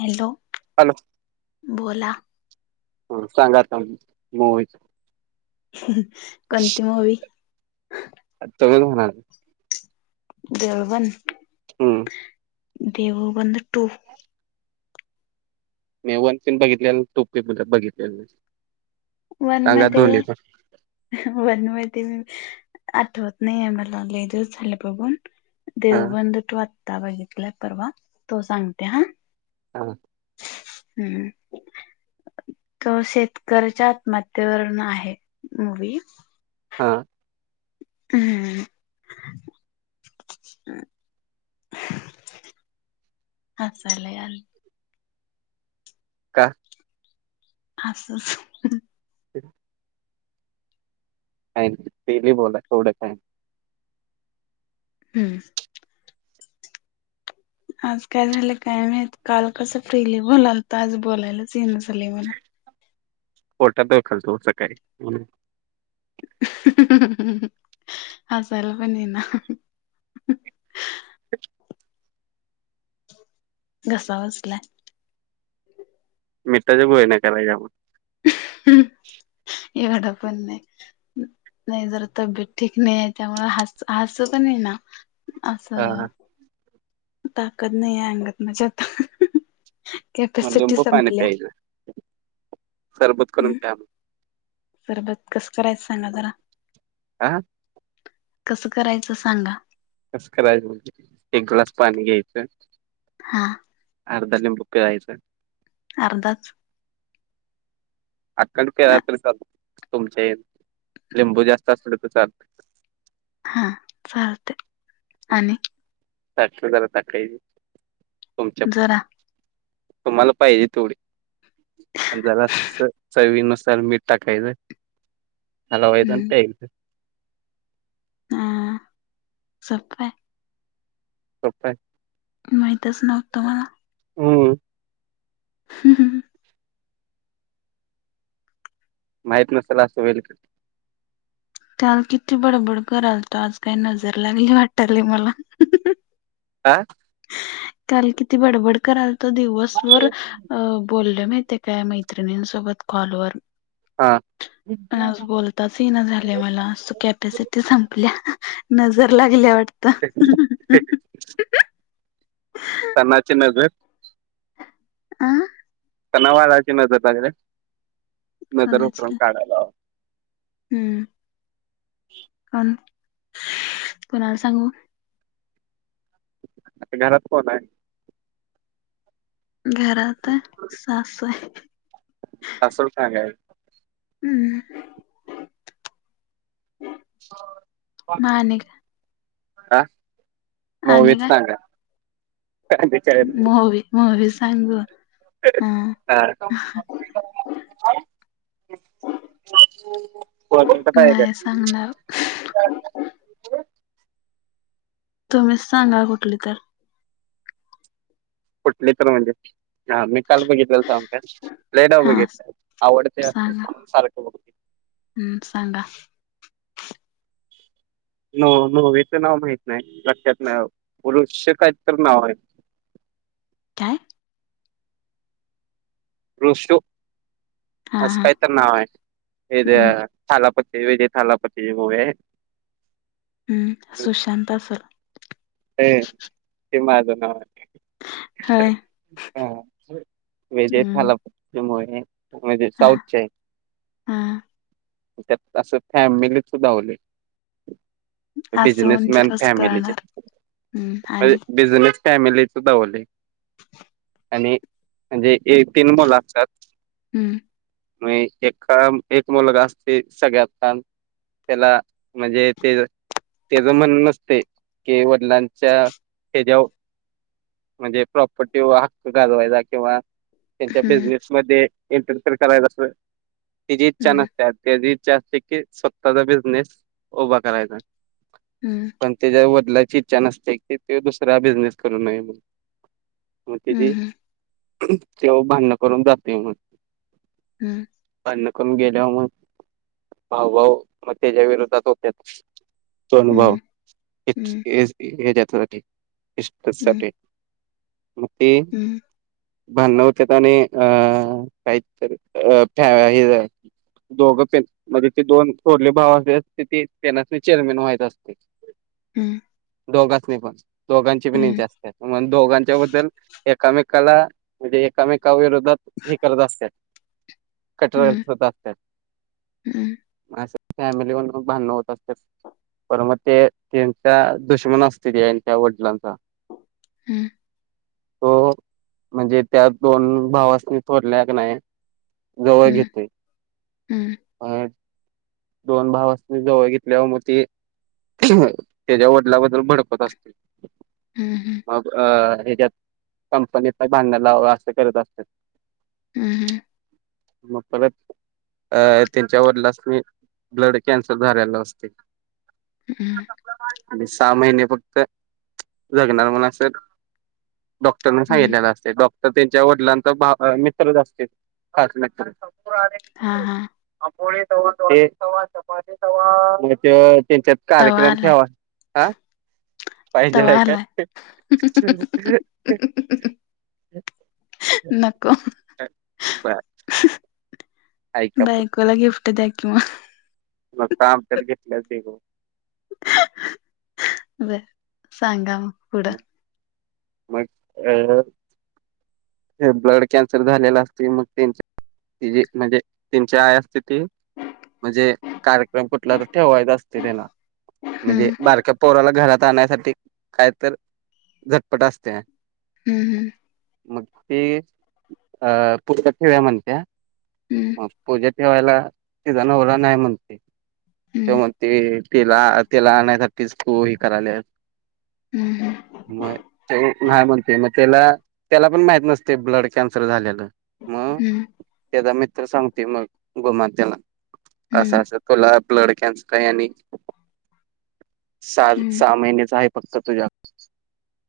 Hello! Hello! बोला सांगा आता मूवीच ह्.. ह्.. कोणती मूवी? तुम्ही म्हणाल देवगण हम्म्म् देऊळ बंद टू मी वन बघितल नाही, टू बी बघितले नाही. वन मध्ये - वन मध्ये आठवत नाही आहे मला लय दिवस झालं बघून. हा देऊळ बंद टू आता बघितलंय परवा, तो सांगते हा हा हम्म तो शेतकऱच्या आत्महत्येवरून आहे मूवी हा हम्म हसायला यायल. का? असच हठी [unintelligible] काय तेे नाही बोला एवढं काय? हम्म आज काय झालं काय माहित, काल कसं फ्रीली बोलालत, आज बोलायला इना झाल मला पोटात दुखालतं ओ सकाळी म्हणून हसायला पण इना. [unintelligible] घसा बसलाय. मिठाच्या गुळण्या करायच्या मग. [unintelligible] एवढं पण नाही. नाही जरा तब्येत ठीक नाही आहे, त्यामुळं हस- हसू पण इना. असं, हा ताकद नाही आहे अंगात माझ्या आता. मग कॅपॅसिटी लिंबू पाणी संपल्या प्यायचं, सरबत करून हम्म प्या मग. सरबत कस करायचं सांगा जरा? आं. कसं करायचं सांगा? कस करायचं, एक ग्लास पाणी घ्यायचं. हा. अर्धा लिंबू पिळायचा. [unintelligible] अर्धाच. आकं पिळला तरी चालतंय तुमचे, लिंबू जास्त असला तर चालतंय. हा, चालतंय. हम्म, साखर जरा टाकायची, तुमच्या जरा तुम्हाला पाहिजे तेवढी. आणि जरासं चवीनुसार मीठ टाकायचं, हलवायचं आणि हम्म प्यायचं. हा हा, सोप आहे. सोप आहे. माहितच नव्हतं मला. हम्म. ह ह,, माहित नसल असं होईल काय. काल किती बडबड करालतो, आज काय नजर लागली वाटलंय मला. काय? काल किती बडबड करालतो दिवसभर अ, बोललोय माहिती आहे? त्या मैत्रिणींसोबत कॉलवर हा. आणि आज बोलताच येईना झालंय मला, असं कपॅसि टी संपल्या, नजर लागल्या वाटतं. ते कसं? कीणाची नजर? आं. सनावाराची नजर लागल्या, नजर कोणाची उतरून काढायला लावा. हम्म. कोण कुणाला सांगू. आता घरात कोण आहे. घरात सासू हाय- सासूला सांगायचं- हम्म. मग आणि काय? का मुव्ही सांगा. काय काय मुव्ही मुव्ही सांगू- हा हा. हो काय आहे काय- [unintelligible] तुम्हीच सांगा कुठली तर- कुठली तर म्हणजे हा मी काल बघितलेलं सांगू काय? लयदा हा बघितले आवडते सांगा सारखं बघ- हम्म सांगा- मुवीचं नाव माहित नाही लक्षात ना पुरुष काही तर नाव आहे- काय? ऋष हा अस हा काय तरी नाव आहे. हम्म थालापती विजय थालापतीची मुव्ही- हम् सुशांत सर- अ ते माज नाव आहे. होय विजय हम्म थालापतीची मुव्ही- म्हणजे साऊथचे- हां त्यात असं फॅमिलीत सुद्धा दावली- असं म्हणजे बिजनेसमॅन कसं फॅमिली- कळणार हम्म म्हण आणि बिझनेस फॅमिली डावले- आणि म्हणजे एक तीन मुलं असतात. हम्- एक मुलगा असत्या सगळ्यात लहान- त्याला म्हणजे ते त्याच म्हण नसते की- वडिलांचा ह्याच्यावर म्हणजे प्रॉपर्टीवर हक्क गाजवायचा किंवा त्यांच्या हम्म बिझनेस मध्ये एंटर फेयर करायच अस त्याची इच्छा हम्म नसते- त्याची इच्छा असते की स्वतःचा बिझनेस उभा करायचा. हम्म पण त्याच्या वडलाची इच्छा नसते की ते दुसरा बिझनेस करू नये म्हणून- मग त्याची हम्म तेव भांडण करून जाते म्हण- हम्- भांडण करून गेल्यावर मग भाऊभाऊ मग त्याच्या विरोधात होत्यात- दोन भाऊ हम्म हम्म इस्टेट हम्म साठी- एक- हम्म भांडण होतात आणि काहितरी हिच- दोघं पेन म्हणजे दोन थोरले भाव अस तिथे त्यानासनी चेअरमेन व्हायत असते. हम्- दोघांच पण दोघांची पण इच्छा असते मग दोघांच्या बद्दल एकामेकाला- म्हणजे एकामेकाविरोधात हे करत असतात. कटर हम्म हम्म हेल्फर असत्यात असं फॅमिलीमध्ये भांडण होत असत्यात, पर मग ते तेन त्या दुशमन असतीत हेंच्या वडिलांचा हम् तो, म्हणजे त्या दोन भावासनी थोरल्या कनाय जवळ घेत हम्म नाही मग दोन भावासनी जवळ घेतल्यावर म ते त्येज्या वडलाबद्दल भडकवत असत्यात. हम हम मग हेज्यात कंपनीत भाडणं लाव असं करत असत्यात हम् हम मग परत अ, त्येच्या वडलासणी, ब्लड कॅन्सर झालेला असतय हमं. आणि सहा महिने फक्त, जगणार म्हण असं डॉक्टरने हम्म सांगितलेलं असतय, डॉक्टर त्येच्या वडिलांचा भा मित्रच असतेत [unintelligible] हा हा. ते म ते त्येच्यात तवा कार्यक्रम आलाय ठेवा, हा पाहिजेल तवा हाय काय? आलाय नको. [unintelligible] बायकोला गिफ्ट द्या की मग नुसता आमच्यात घेतले ते बघ बर सांगा म पुढं मग अ ब्लड कॅन्सर झालेला असतय, मग ते तिजी म्हणजे त्येनची आई असते ती म्हणजे कार्यक्रम कुठला तर ठेवायचा असतय त्येला म्हणजे हम्म बारका पोराला घरात आणण्यासाठी काय तर, झटपट असतीया हम् हम्. मग ती अ [unintelligible] ठेव्या म्हणत्या हम्म मग पूजा ठेवायला तिजा नवरा नाही म्हणतोय ते हम्म मग ते तिला, तेला आणण्यासाठीच तू हे कराल्यास हम्म म ते नाही म्हणत ते मग त्येला, त्याला पण माहीत नसतय ब्लड कॅन्सर झालेलं हम्म. त्येजा मित्र सांगतोय मग गोमाणं त्येला असं हम्म असं तुला ब्लड कॅन्सर काय आणि सा, हम्म सहा महिनेच आहेत फक्त तुझ्या,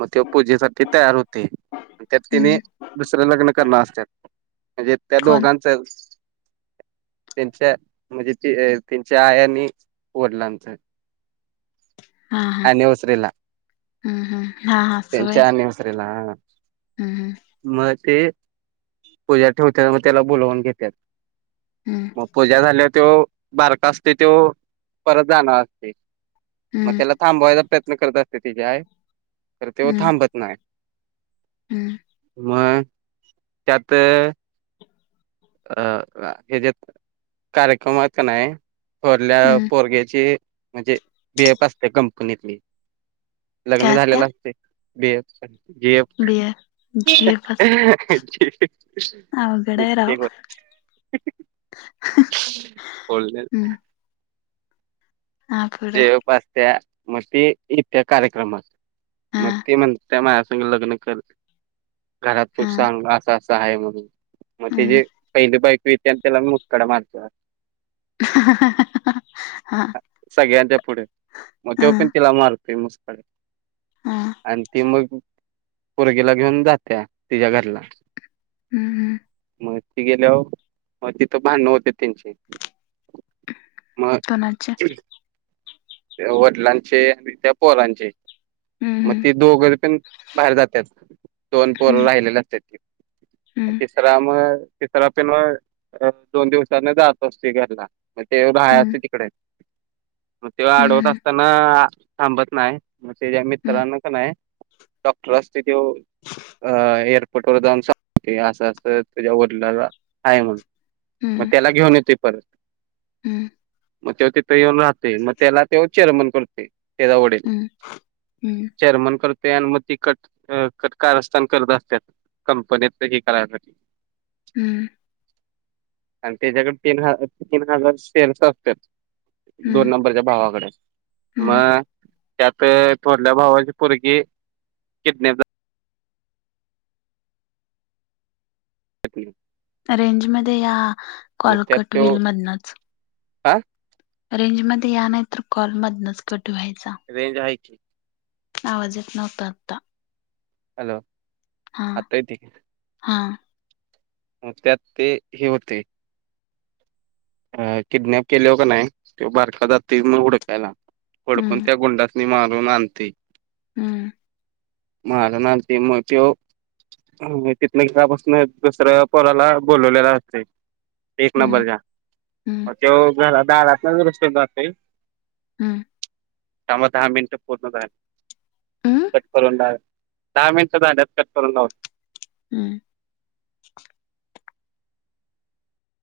मग त्यो पूजेसाठी तयार होतोय त्यात तिनी हम्म दु दुसरं लग्न करणार असत्यात म्हणजे त्या कोण दोघांचचं त्यांच्या म्हणजे ती त्येची आया आणि वडलानचं हा हा अन्वसरीला हम्म, हम्म हा आसं व्हयं हम्म, हम्म. म ते पूजा ठेवत्यात म त्येला बोलावून घेत्यात हम्म हम्म म पूजा झाल्या त्यो, बारका असतय त्यो परत जाणार असतय मग हम्म त्येला थांबवायचा प्रयत्न करत असत्या तेजी आय तर त्यो थांबत नाय. ह.. मग त्यात अ हेज्यात कार्यक्रमात का नाही थोरल्या हम्म पोरग्याची म्हणजे बीएफ असत्या कंपनीतली लग्न काय असत्या झालेलं असतंय. बीएफ चं, जीएफ बिअर झेप असते चं अवघड हाय र ते बोल, बोल्यल हम्म हा पुढं जीएफ असत्या म ती इत्या कार्यक्रमात, हा मग ती म्हणत्या माझ्या संगं लग्न कर घरात हा तूच सांग असं -असं आहे म्हणून. मग हम्म तेजी पहिली बायको येत्या आणि त्याला मुस्काड मारत्या वाटतं. [unintelligible] हा. सगळ्यांच्या पुढं मग हा त्यो पण तिला मारतोय मुस्कडीत. हा आणि ती मग पुरगीला घेऊन जात्या तिजा घरला. हा.. हा.. मग ती गेल्यावर मग तिथं भांडणं होत्यात त्यांची. मग कोणाचे त्या वडिलांचे आणि त्या पोरांचे हं.. हं.. त दोघं पण बाहेर जात्यात दोन पोरं हम्म राहिलेली असत्यात ती मग हम्म ति तिसरा मग, म तिसरा पिनवा दोन दिवसानं जात असतोय घरला मग त्यो राहया हम्म असतोय तिकडं. मग त्यो आडवत हम्म असताना थांबत नाय, मग त्याच्या हम्म मित्रांनं क नाय डॉक्टर असतोय त्यो. अ एअरपोर्ट वर जाऊन सांगतोय, असं -असं तुझ्या वडिलाला आहे म्हणून. मग हम्म त्याला घेऊन येतोय परत, हम्म मग त्यो ति थं येऊन राहतोय, मग त्याला त्यो चेअरमन करतोय तेजा वडील हम्म हम्म चेअरमन करतोय तय आन मग ती कट कटकारस्थान करत असत्यात. कंपनीतनं हे करायसाठी हं... आणि त्यजाकडं तीन हजार शेअर्स असत्यात, दोन हम्म नंबरच्या भावाकडं. हम्म मग त्यात थोरल्या भावाची पुरगी किडन्याप झा ली रेंजमध्ये या, मग कॉल त्यात कट तो होईल मधनंच. हा रेंजमध्ये या नाही तर, कॉल मधनंच कट व्हायचा. रेंज आहे की आवाज येत नव्हता आत्ता. हॅलो! आता येतोय काय? हा. मग त्यात ते हे हुतंय. अ किडनॅप केल्यावर का नाही, त्यो बारका जातोय मग हुडकायला, हुडकून हम्म त्या गुंडा स्नी मारून आणतंय.. ह.. मारून आणतोय मग त्यो मग तिथनं घरापासनं दुसऱ्या पोराला बोलवलेलं असतंय एक हम्म नंबरच्या. हम्म मग तो घरा दारातनंच रस्ता जातंय. हा... थांबा दहा मिनिटात पोचत आहे. हम्म. ते फलंदाज दहा मिनिटं झाले. [unintelligible] हम्म.